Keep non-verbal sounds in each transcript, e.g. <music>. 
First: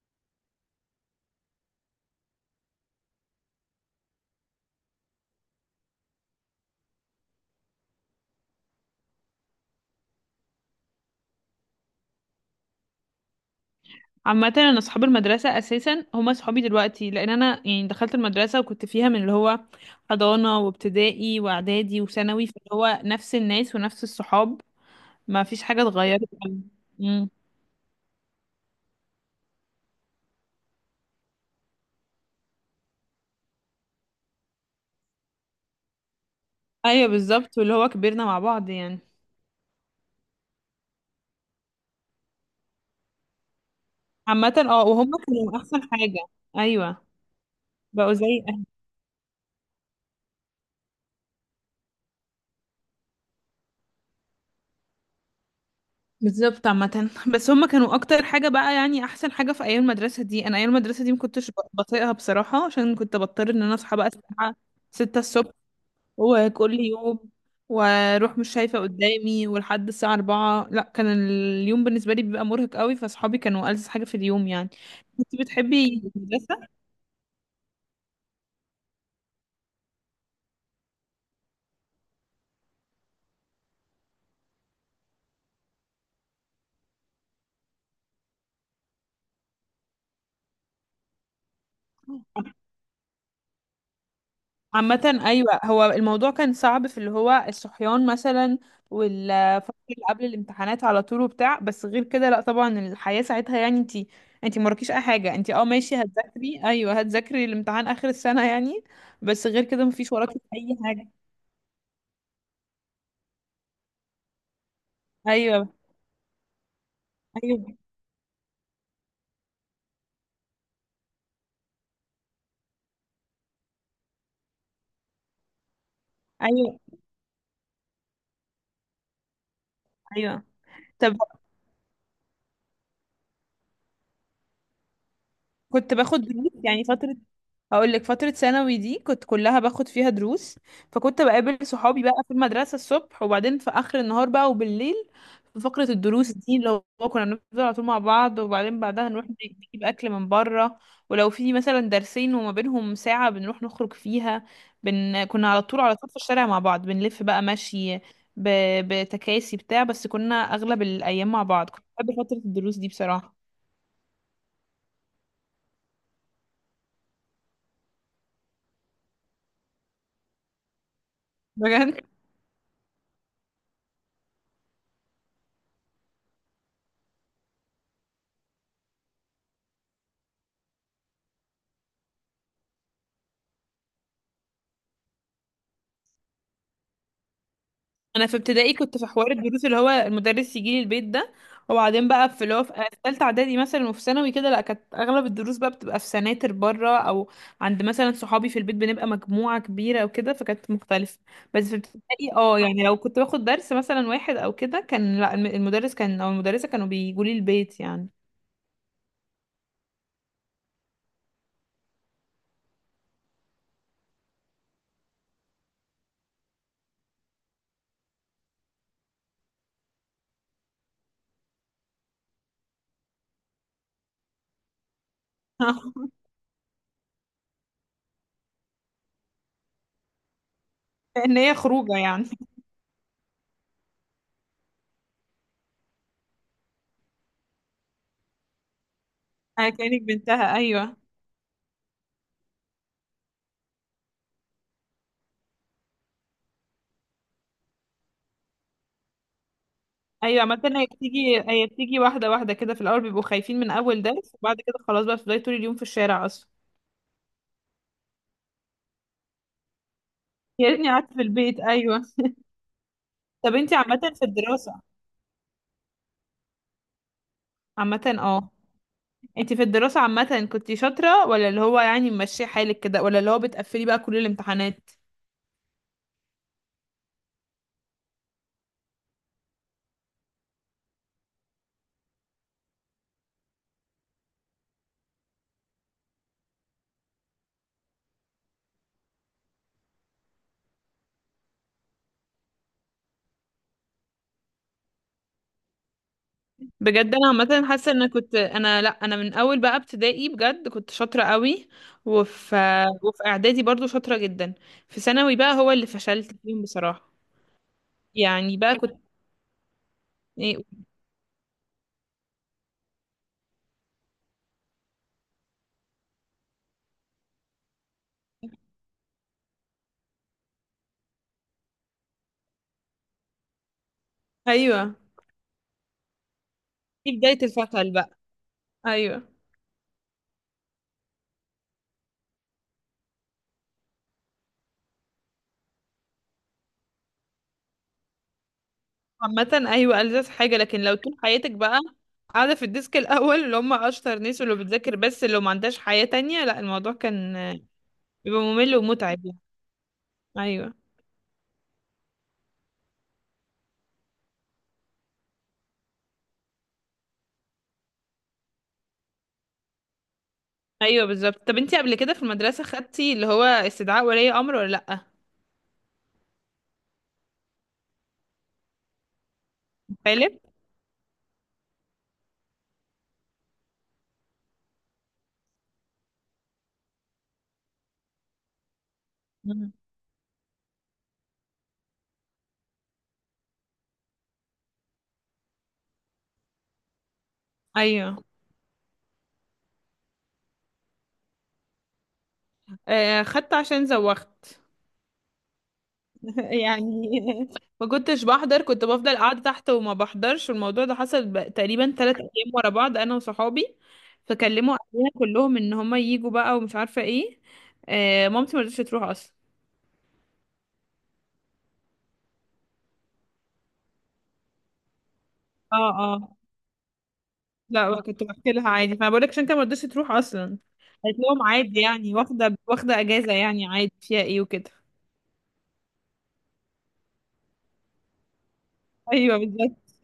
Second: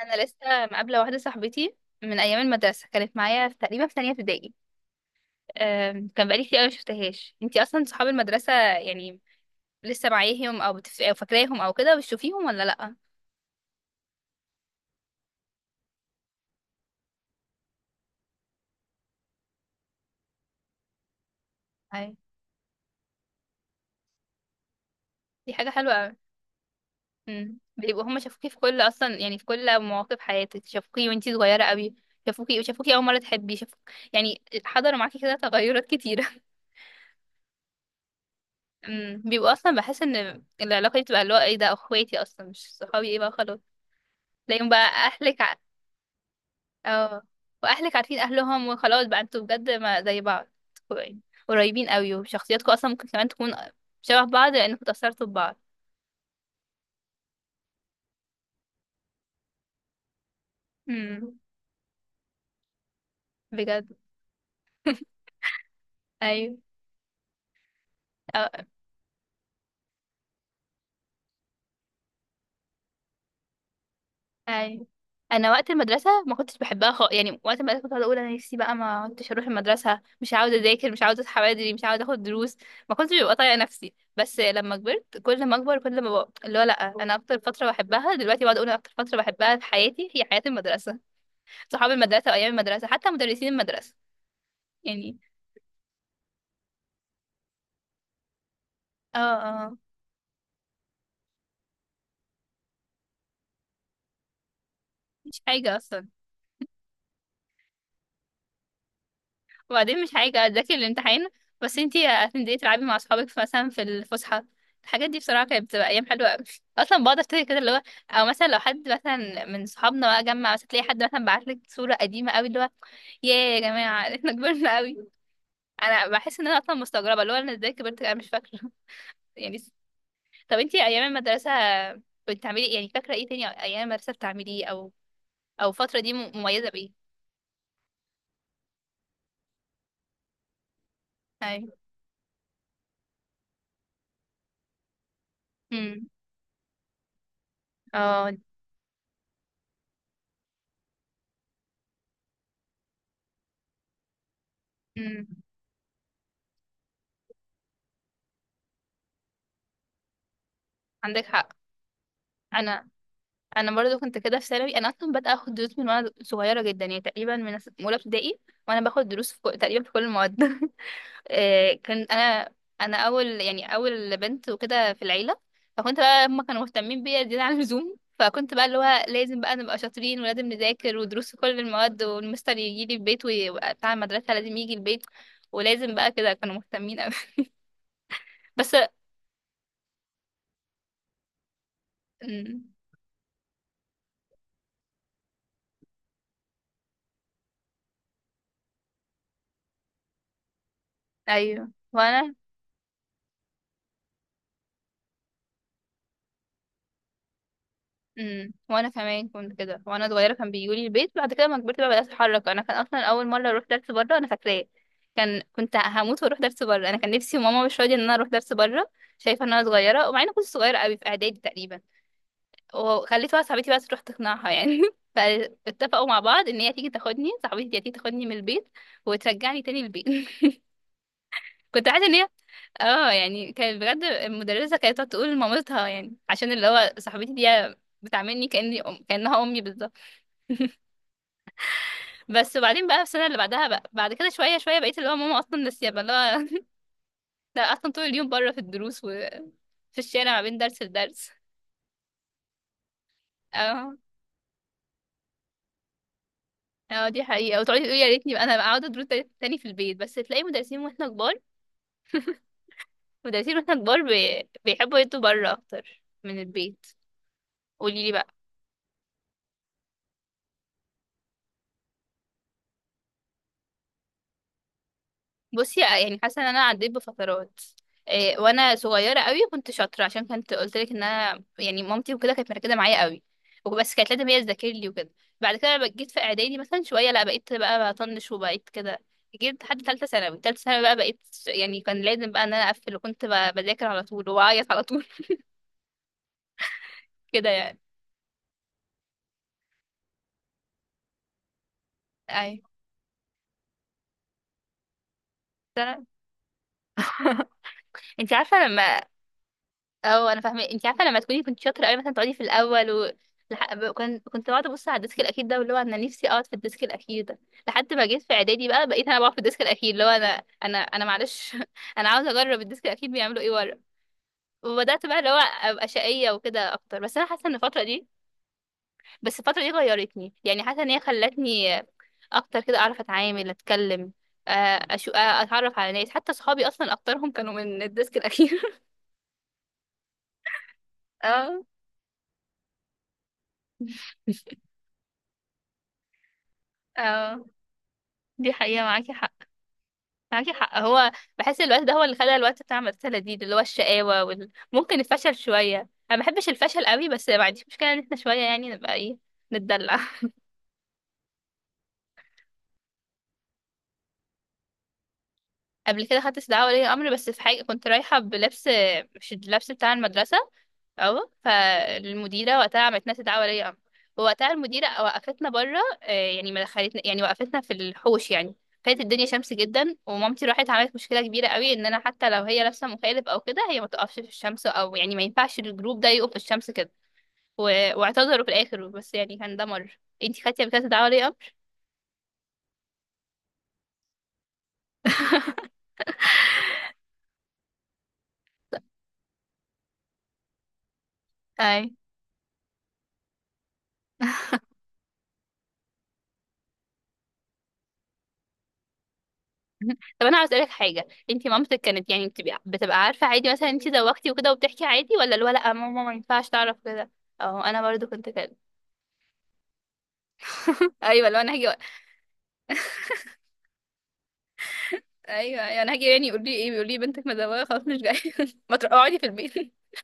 انا لسه مقابله واحده صاحبتي من ايام المدرسه، كانت معايا في تقريبا في تانية ابتدائي. كان بقالي كتير قوي ما شفتهاش. انتي اصلا صحاب المدرسه يعني لسه معاهم او او فاكراهم او كده، بتشوفيهم ولا لا؟ عامة انا اصحاب المدرسة اساسا هما صحابي دلوقتي، لان انا يعني دخلت المدرسة وكنت فيها من اللي هو حضانة وابتدائي واعدادي أي. وثانوي، فاللي هو نفس الناس ونفس الصحاب. ما دي فيش حاجه حاجة حلوه قوي. اتغيرت. امم. امم، بيبقوا هما شافوكي في كل، اصلا يعني في كل مواقف حياتك شافوكي وانتي صغيره قوي. شافوكي اول مره تحبي شافوك، يعني حضروا معاكي كده تغيرات كتيره. ايوه بالظبط، واللي هو كبرنا مع بعض <laughs> يعني. امم، بيبقوا اصلا، بحس ان العلاقه دي بتبقى اللي هو ايه ده، اخواتي اصلا مش صحابي، ايه بقى خلاص عامة تلاقيهم اه، بقى وهم اهلك. كانوا احسن حاجة. ايوه، اه، واهلك بقوا عارفين زي اهل. اهلهم وخلاص بقى انتوا بجد ما زي بعض، يعني قريبين قوي، وشخصياتكم اصلا ممكن كمان تكون شبه بعض لانكم اتأثرتوا ببعض. بالظبط. عامة بس هم كانوا اكتر حاجة بقى، يعني احسن حاجة في ايام المدرسة دي. انا ايام المدرسة دي ما امم. كنتش بطيقها بصراحة، عشان كنت بضطر ان انا بجد. اصحى بقى الساعة 6 الصبح، ايوه. وكل يوم واروح مش أه. شايفة قدامي، ولحد الساعة 4. لا، كان اليوم بالنسبة لي بيبقى مرهق قوي، فصحابي كانوا ألذ حاجة في اليوم يعني. ايوه، كنت انا وقت بتحبي المدرسه ما المدرسة؟ كنتش بحبها خالص، يعني وقت المدرسه كنت قاعده اقول انا نفسي بقى ما كنتش اروح المدرسه، مش عاوزه اذاكر، مش عاوزه اصحى بدري، مش عاوزه اخد دروس، ما كنتش ببقى طايقه نفسي. بس لما كبرت، كل ما اكبر كل ما بقى اللي هو لا، انا اكتر فتره بحبها دلوقتي، بقعد اقول انا اكتر فتره بحبها في حياتي هي حياه المدرسه، صحاب المدرسة وأيام المدرسة حتى مدرسين المدرسة، يعني. عامة أيوة، هو الموضوع كان صعب في اللي هو الصحيان مثلا، اه، والفترة اه. اللي قبل الامتحانات على طول وبتاع، بس غير كده لا طبعا الحياة ساعتها، يعني انتي مراكيش أي حاجة، مش انتي اه حاجة ماشي أصلا، هتذاكري، أيوة هتذاكري الامتحان آخر السنة يعني، بس غير كده وبعدين مش مفيش وراكي حاجة أذاكر أي حاجة. الامتحان، بس انتي هتنزلي تلعبي مع صحابك مثلا في الفسحة. الحاجات دي بصراحة كانت أيوة. بتبقى أيام حلوة أوي، أصلا بقعد أفتكر كده اللي أيوة. هو، أو مثلا لو حد مثلا من صحابنا بقى جمع، مثلا تلاقي حد مثلا بعتلك صورة قديمة أوي اللي هو ياه يا جماعة. <laughs> احنا كبرنا أوي. أنا بحس إن أنا أصلا أيوة. مستغربة اللي هو أنا ازاي كبرت، أنا مش فاكرة. <laughs> يعني. أيوة. طب انتي أيام طب المدرسة بتعملي، يعني فاكرة ايه تاني أيام المدرسة بتعمليه، أو او كنت الفتره دي باخد دروس مميزه يعني بايه؟ فترة. هقول لك فترة ثانوي دي كنت كلها باخد فيها دروس، فكنت بقابل اي. صحابي بقى في المدرسة الصبح، وبعدين في آخر النهار بقى وبالليل في فقرة امم. الدروس دي. اللي هو كنا بنفضل على طول مع اه. بعض، وبعدين بعدها نروح نجيب أكل من بره، ولو في مثلا درسين وما بينهم ساعة بنروح نخرج فيها. امم. كنا على طول على طول في الشارع مع بعض، بنلف بقى مشي، ب... بتكاسي بتاع. بس كنا أغلب عندك الأيام مع حق. بعض، كنت بحب فترة الدروس انا، دي بصراحة. انا برضو كنت كده في ثانوي. انا اصلا بدأت اخد دروس من وانا صغيره جدا، يعني تقريبا من اولى ابتدائي، وانا باخد دروس تقريبا في كل المواد. <laughs> كان بجد. انا، انا اول يعني اول بنت وكده في العيله، فكنت بقى هما كانوا مهتمين بيا زياده عن اللزوم، فكنت بقى اللي هو لازم بقى نبقى شاطرين، ولازم نذاكر، ودروس في كل المواد، والمستر يجي لي البيت وبتاع، المدرسه لازم يجي البيت، ولازم بقى كده كانوا مهتمين قوي. انا في <laughs> ابتدائي بس. كنت في حوار الدروس اللي هو المدرس يجي لي البيت ده، وبعدين بقى في اللي هو في ثالثه اعدادي مثلا وفي ثانوي كده، لا كانت اغلب الدروس بقى بتبقى في سناتر بره، او عند مثلا صحابي في البيت بنبقى مجموعه كبيره وكده، فكانت مختلفه. بس ايوه في ابتدائي وانا. اه، يعني لو كنت باخد درس مثلا واحد او كده، كان لا المدرس كان او المدرسه كانوا بيجوا لي البيت يعني. امم، وانا كمان كنت كده وانا صغيره، كان بيجولي البيت. بعد كده لما كبرت بقى بدات اتحرك انا. كان اصلا اول مره اروح درس بره انا فاكراه. كان كنت هموت واروح درس بره، انا كان نفسي وماما مش راضيه ان انا اروح درس بره، شايفه ان انا صغيره. ومع اني كنت صغيره قوي، في اعدادي تقريبا، وخليت واحده صاحبتي بقى تروح تقنعها يعني. <laughs> فاتفقوا <laughs> مع بعض ان هي تيجي تاخدني، صاحبتي دي هتيجي تاخدني من البيت وترجعني تاني البيت. <laughs> ان هي كنت خروجه عارفه ان يعني. هي، اه يعني، كانت بجد المدرسه كانت تقعد تقول لمامتها يعني، عشان اللي هو صاحبتي دي بتعاملني كانها امي <laughs> بالظبط. كانك بنتها، ايوه، بس وبعدين بقى في السنه اللي بعدها بقى، بعد كده شويه شويه بقيت اللي هو، ماما اصلا ناسيه بقى اللي هو. <laughs> لا، اصلا طول اليوم بره في الدروس، وفي الشارع ايوه. ما بين عامة درس هي لدرس. بتيجي، هي بتيجي واحدة واحدة كده. في الأول بيبقوا خايفين من اه. أول درس، وبعد كده خلاص بقى بتفضلي طول اليوم في الشارع أصلا. اه، دي حقيقه. وتقعدي تقولي يا ريتني بقى انا بقى اقعد ادروس تاني في البيت، بس تلاقي يا مدرسين ريتني واحنا قعدت في كبار، البيت، أيوه. <laughs> طب مدرسين واحنا انتي عامة كبار في بي... الدراسة. بيحبوا يدوا بره اكتر من البيت. عامة قولي لي بقى. اه، انتي في الدراسة عامة كنتي شاطرة، ولا اللي هو يعني ماشية حالك كده، ولا اللي هو بتقفلي بقى كل الامتحانات؟ بصي يعني حاسه ان انا عديت بفترات. إيه وانا صغيره قوي كنت شاطره، عشان كنت قلت لك ان انا يعني مامتي وكده كانت مركزه معايا قوي، وبس كانت لازم هي تذاكر لي وكده. بعد كده لما جيت في اعدادي مثلا شويه، لا بقيت بقى بطنش وبقيت كده. جيت لحد ثالثه ثانوي، ثالثه ثانوي بقى بقيت يعني كان لازم بقى ان انا اقفل، وكنت بذاكر على طول واعيط على طول. بجد. انا <laughs> كده عامة يعني. حاسة ان كنت انا، لا انا من اول بقى ابتدائي بجد كنت شاطرة قوي، وفي اي. وفي اعدادي برضو شاطرة جدا. في ثانوي بقى هو اللي فشلت فيهم بصراحة، <laughs> انت يعني عارفه بقى كنت لما، اه انا فاهمه، ايه. انت عارفه لما تكوني كنت شاطره قوي، مثلا تقعدي في الاول و... لح... ب- كنت كنت بقعد ابص على الديسك الاخير ده، واللي هو انا نفسي اقعد في الديسك الاخير ده، لحد ما جيت في اعدادي بقى بقيت انا بقعد في الديسك الاخير، اللي هو انا، انا معلش. <laughs> انا عاوزه اجرب الديسك الاخير بيعملوا ايه ورا، ايوه، وبدات بقى اللي هو ابقى شقيه وكده اكتر. دي بس انا بداية حاسه ان الفتره الفشل دي، بقى. ايوه. بس الفتره دي غيرتني يعني، حاسه ان هي خلتني اكتر كده اعرف اتعامل اتكلم، آه، أشو... آه، اتعرف على ناس، حتى صحابي اصلا اكترهم كانوا من الديسك الاخير. عامة ايوه، ألذ حاجة، لكن لو طول <laughs> حياتك اه. بقى قاعدة في الديسك الأول اللي هم أشطر ناس واللي بتذاكر بس اللي ما عندهاش حياة تانية، لا الموضوع كان اه، بيبقى دي ممل حقيقه. معاكي ومتعب حق، يعني. معاكي أيوه. حق. هو بحس الوقت ده هو اللي خلى الوقت بتاع المدرسة لذيذ، اللي هو الشقاوة ممكن الفشل شوية. أنا ما بحبش الفشل قوي، بس ما عنديش مشكلة إن احنا شوية يعني نبقى إيه، نتدلع. أيوه بالظبط. طب انتي قبل كده في المدرسة خدتي اللي هو استدعاء ولي أمر ولا لأ؟ <laughs> قبل كده خدت استدعاء ولي أمر، بس في حاجة كنت رايحة بلبس مش اللبس بتاع المدرسة. غالب؟ اه، فالمديره وقتها عملت لنا استدعاء ولي امر، ووقتها المديره وقفتنا بره، يعني ما دخلتنا، يعني وقفتنا في الحوش يعني، كانت الدنيا شمس مم. جدا. ومامتي راحت عملت مشكله كبيره قوي ان انا حتى لو هي لابسه مخالب او كده، هي ما تقفش في الشمس، او يعني ما ينفعش الجروب ده يقف في الشمس كده. و- أيوه. واعتذروا في الاخر، بس يعني كان ده مر. انتي خدتي قبل كده استدعاء ولي امر؟ آه خدت عشان زوغت. <laughs> يعني ما كنتش بحضر، كنت بفضل قاعدة تحت وما بحضرش، والموضوع ده حصل اي. تقريبا 3 <laughs> أيام ورا بعض أنا وصحابي، <laughs> فكلموا أهلنا كلهم إن هما ييجوا بقى ومش عارفة إيه. آه مامتي ما رضتش تروح أصلا. طب انا عاوز اسالك حاجه، انت مامتك كانت يعني بتبقى عارفه عادي مثلا انت زوجتي وكده وبتحكي عادي، ولا اللي هو لا اه. ماما ما اه. ينفعش تعرف كده؟ اه، انا لا برضو كنت كنت بحكي كده. لها عادي، فأنا بقول لك عشان أنت ما رضتش تروح أصلا. <laughs> قالت ايوه لو لهم انا هاجي، عادي يعني، واخدة واخدة أجازة يعني، عادي فيها إيه وكده. ايوه ايوه انا هاجي، يعني يقول لي ايه، بيقول لي بنتك مزوقه خلاص مش جايه. <laughs> ما تروحي اقعدي في أيوه البيت. بالظبط.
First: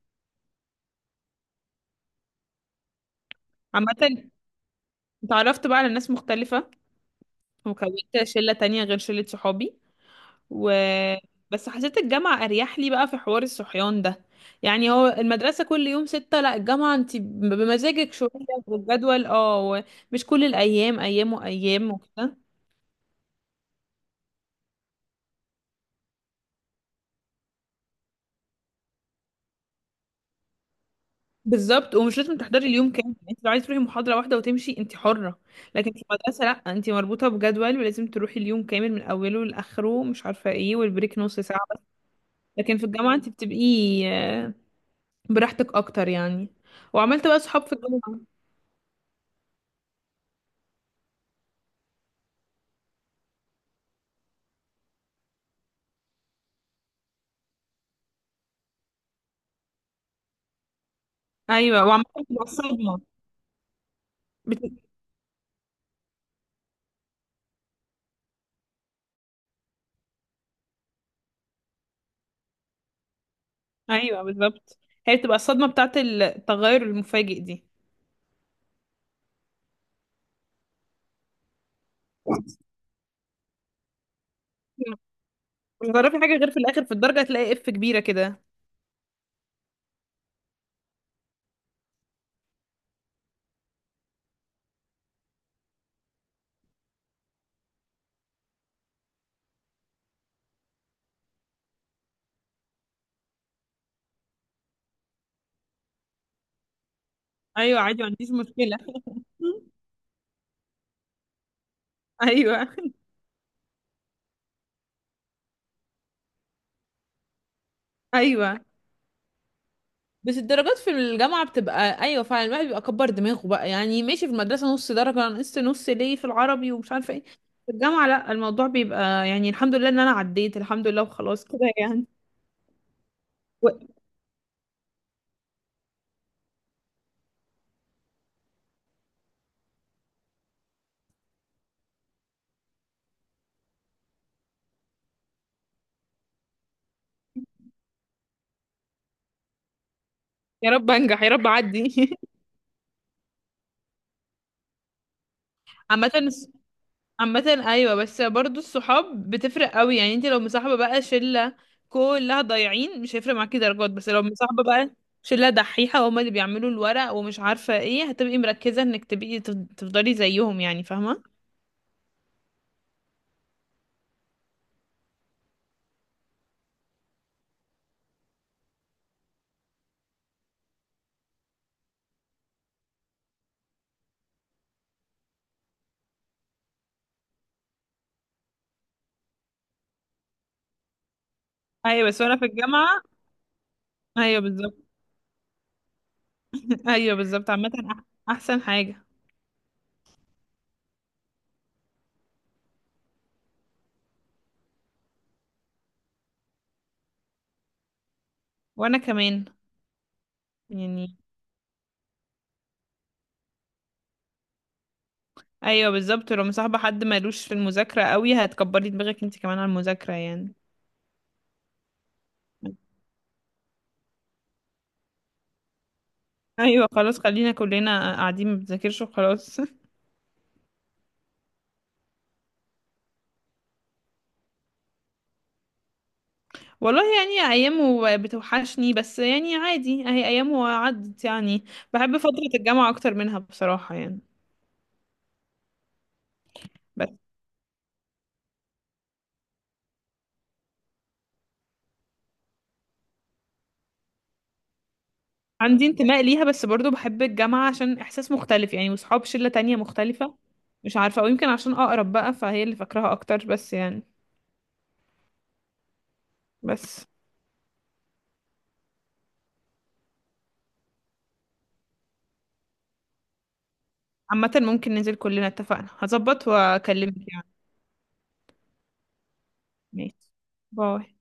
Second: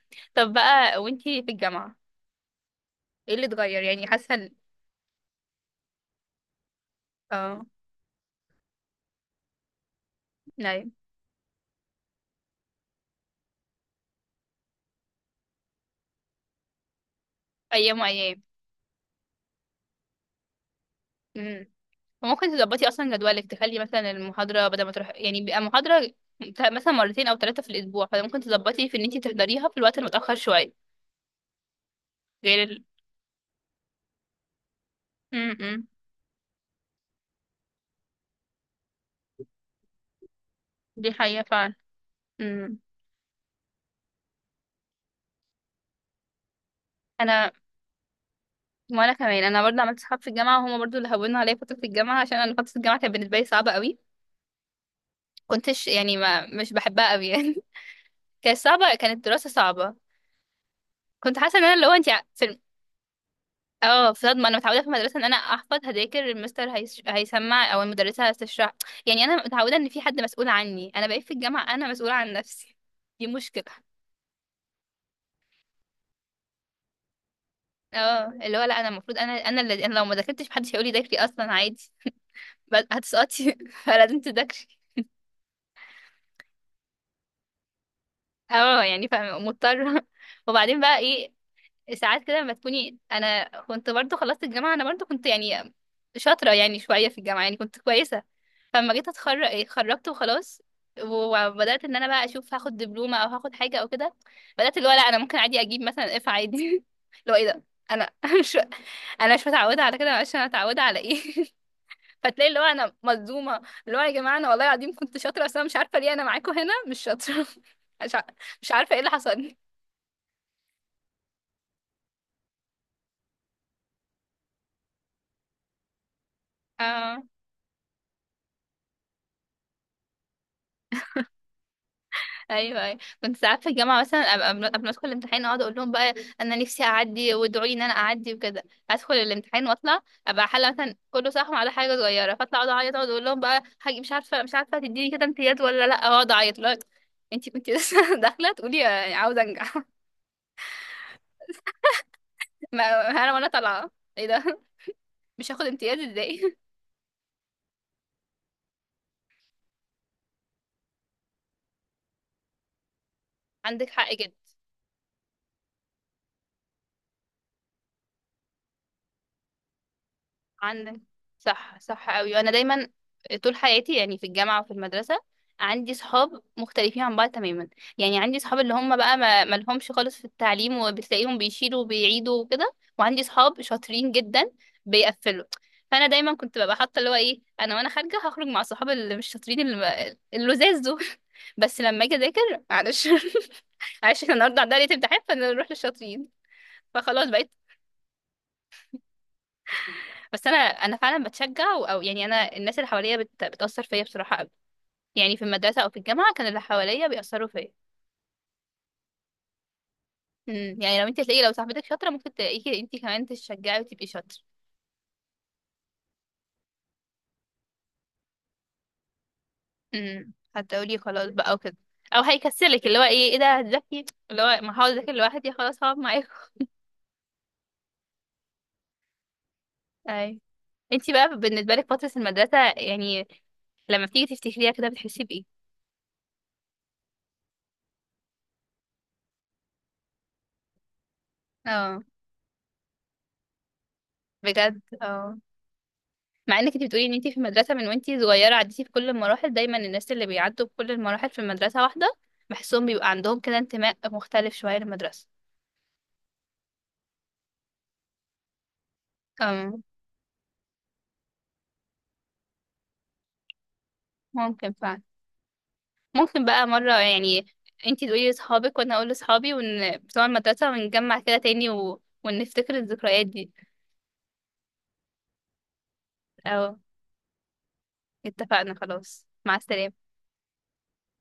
<laughs> طب بقى، وانتي في الجامعه ايه اللي اتغير؟ عامة يعني حاسه ال-، اتعرفت بقى على ناس مختلفة، اه. وكونت شلة تانية غير شلة صحابي. و نعم. بس حسيت الجامعة أريح لي بقى في حوار الصحيان ده. يعني هو المدرسة كل يوم 6، لا الجامعة انت ايام بمزاجك شوية، وايام. والجدول مش كل الأيام، أيام امم. وأيام وكده. وممكن تظبطي اصلا جدولك، تخلي مثلا المحاضره، بدل ما تروح يعني بيبقى محاضره مثلا مرتين او ثلاثه في الاسبوع، فممكن تظبطي في ان انتي تحضريها في الوقت المتاخر شويه. بالظبط، ومش لازم غير تحضري ال... اليوم كامل يعني، انت لو عايزة تروحي محاضرة واحدة وتمشي انت حرة. م-م. لكن في المدرسة لا، انت مربوطة بجدول ولازم تروحي اليوم كامل من أوله لآخره، مش عارفة ايه، دي والبريك نص حقيقة ساعة فعلا. بس. م. لكن في الجامعة انت بتبقي آه، براحتك أكتر يعني. وعملت بقى انا، صحاب في الجامعة. وانا كمان انا برضه عملت صحاب في الجامعة، وهما برضه اللي هونوا عليا فترة الجامعة، عشان انا فترة الجامعة كانت بالنسبة لي صعبة قوي. كنتش يعني ما مش بحبها قوي يعني. <laughs> كانت صعبة، كانت الدراسة صعبة. كنت حاسة ان انا اللي أيوة. هو انت وعملت في بقى الم- صدمة. اه، في صدمة. انا متعودة في المدرسة ان انا احفظ هذاكر، المستر هيسمع او المدرسة هتشرح، يعني انا متعودة ان في حد مسؤول عني، انا بقيت في الجامعة انا مسؤولة عن نفسي، دي مشكلة. ايوه بالظبط، هي بتبقى الصدمه بتاعت التغير المفاجئ دي. اه، اللي هو لا انا المفروض، انا لو ما ذاكرتش محدش هيقولي ذاكري اصلا عادي، بس هتسقطي. <laughs> فلازم تذاكري. لما تعرفي حاجه غير في الاخر في الدرجه هتلاقي اف كبيره كده. اه يعني فاهمة مضطرة. <laughs> وبعدين بقى ايه، ساعات كده لما تكوني، انا كنت برضو خلصت الجامعة، انا برضو كنت يعني شاطرة، يعني شوية في الجامعة يعني كنت كويسة، فلما جيت اتخرج ايه اتخرجت وخلاص. وبدأت ان انا بقى اشوف هاخد دبلومة او هاخد حاجة او كده. بدأت اللي هو، لا انا ممكن عادي اجيب مثلا اف عادي. <laughs> اللي هو ايه ده، ايوه عادي، ما انا عنديش <laughs> مش، مشكله. انا مش <laughs> متعودة على كده، معلش انا متعودة على ايه. <laughs> فتلاقي اللي هو ايوه، انا مصدومه، اللي هو يا جماعه انا والله العظيم كنت شاطره، بس انا مش عارفه ليه انا معاكم هنا مش شاطره. <laughs> مش ع- ايوه. مش عارفه ايه اللي حصل. بس الدرجات في الجامعه بتبقى، ايوه فعلا الواحد بيبقى كبر دماغه بقى. يعني ماشي في المدرسه نص درجه انا نقصت نص ليه في العربي ومش عارفه اه. ايه. في الجامعه لا، الموضوع بيبقى يعني الحمد لله ان انا عديت، الحمد لله وخلاص كده يعني. ايوه، ايوه كنت ساعات في و- الجامعه مثلا أبقى قبل ما ادخل الامتحان اقعد اقول لهم بقى انا نفسي اعدي، وادعوا لي ان انا اعدي وكده. ادخل الامتحان واطلع، ابقى حاله مثلا كله صح على حاجه صغيره، فاطلع اقعد اعيط، اقعد اقول لهم بقى حاجه، مش عارفه تديني كده امتياز ولا لا، اقعد اعيط لا انتي كنتي لسه <laughs> داخله تقولي عاوزه انجح. يا رب انجح، يا رب اعدي. <laughs> ما انا وانا طالعه ايه ده، مش هاخد <laughs> امتياز عامه ازاي؟ عامة ايوه، بس برضو الصحاب بتفرق قوي. يعني انت لو مصاحبة بقى شلة كلها ضايعين مش هيفرق معاكي عندك درجات، حق بس لو جدا، مصاحبة بقى شلة دحيحة هما اللي بيعملوا الورق ومش عارفة ايه، هتبقي مركزة انك تبقي تفضلي زيهم يعني، عندك، فاهمة. صح صح قوي. وانا دايما طول حياتي يعني، في الجامعه وفي المدرسه، عندي صحاب مختلفين عن بعض تماما، يعني عندي صحاب اللي هم بقى ما لهمش خالص في التعليم، وبتلاقيهم بيشيلوا وبيعيدوا وكده، وعندي صحاب شاطرين جدا بيقفلوا. فانا دايما كنت ببقى حاطه اللي هو ايه، انا وانا خارجه هخرج مع صحاب اللي مش شاطرين اللي اللزاز دول. <laughs> بس لما ايوه. اجي بس وانا اذاكر في الجامعة، معلش. <laughs> معلش احنا ايوه النهارده عندنا بالظبط. ليله امتحان فنروح للشاطرين. <laughs> ايوه فخلاص بالظبط. بقيت. عامة احسن حاجة. بس انا فعلا بتشجع او يعني، انا الناس اللي حواليا بتاثر فيا بصراحه قوي، يعني في المدرسه او في الجامعه كان اللي حواليا بيأثروا فيا. وانا كمان امم، يعني لو يعني، انت تلاقي لو صاحبتك شاطره ممكن تلاقيكي انت كمان تشجعي وتبقي شاطره. ايوه بالظبط، لو مصاحبة حد مالوش في المذاكرة قوي هتكبري دماغك انت كمان على المذاكرة امم، يعني. هتقولي خلاص بقى وكده، او هيكسلك اللي هو ايه ايه ده هتذاكري، اللي هو ما هقعد اذاكر لوحدي خلاص هقعد معاكم. ايوه خلاص، خلينا كلنا قاعدين ما بنذاكرش وخلاص. اي. انت بقى بالنسبه لك فتره المدرسه، يعني لما بتيجي تفتكريها كده بتحسي بايه؟ والله يعني ايامه بتوحشني، بس يعني عادي، اهي ايامه عدت يعني. اه. بحب فترة الجامعة اكتر منها بصراحة يعني. بجد اه. مع انك انت بتقولي بس ان انت في المدرسه من وانت صغيره عديتي في كل المراحل، دايما الناس اللي بيعدوا بكل المراحل في المدرسه واحده، بحسهم بيبقى عندهم كده انتماء مختلف شويه للمدرسه. عندي انتماء ليها، بس برضو بحب الجامعة عشان احساس مختلف يعني، وصحاب شلة تانية أم. مختلفة. مش عارفة، او يمكن عشان اقرب بقى فهي اللي فاكراها اكتر بس يعني. ممكن فعلا. ممكن بقى مره بس يعني انت تقولي لاصحابك وانا اقول لاصحابي ون بتوع المدرسه، ونجمع كده تاني و... ونفتكر الذكريات دي. عامة ممكن ننزل كلنا، اتفقنا، هظبط او، واكلمك يعني. اتفقنا خلاص، مع السلامه. ماشي. باي.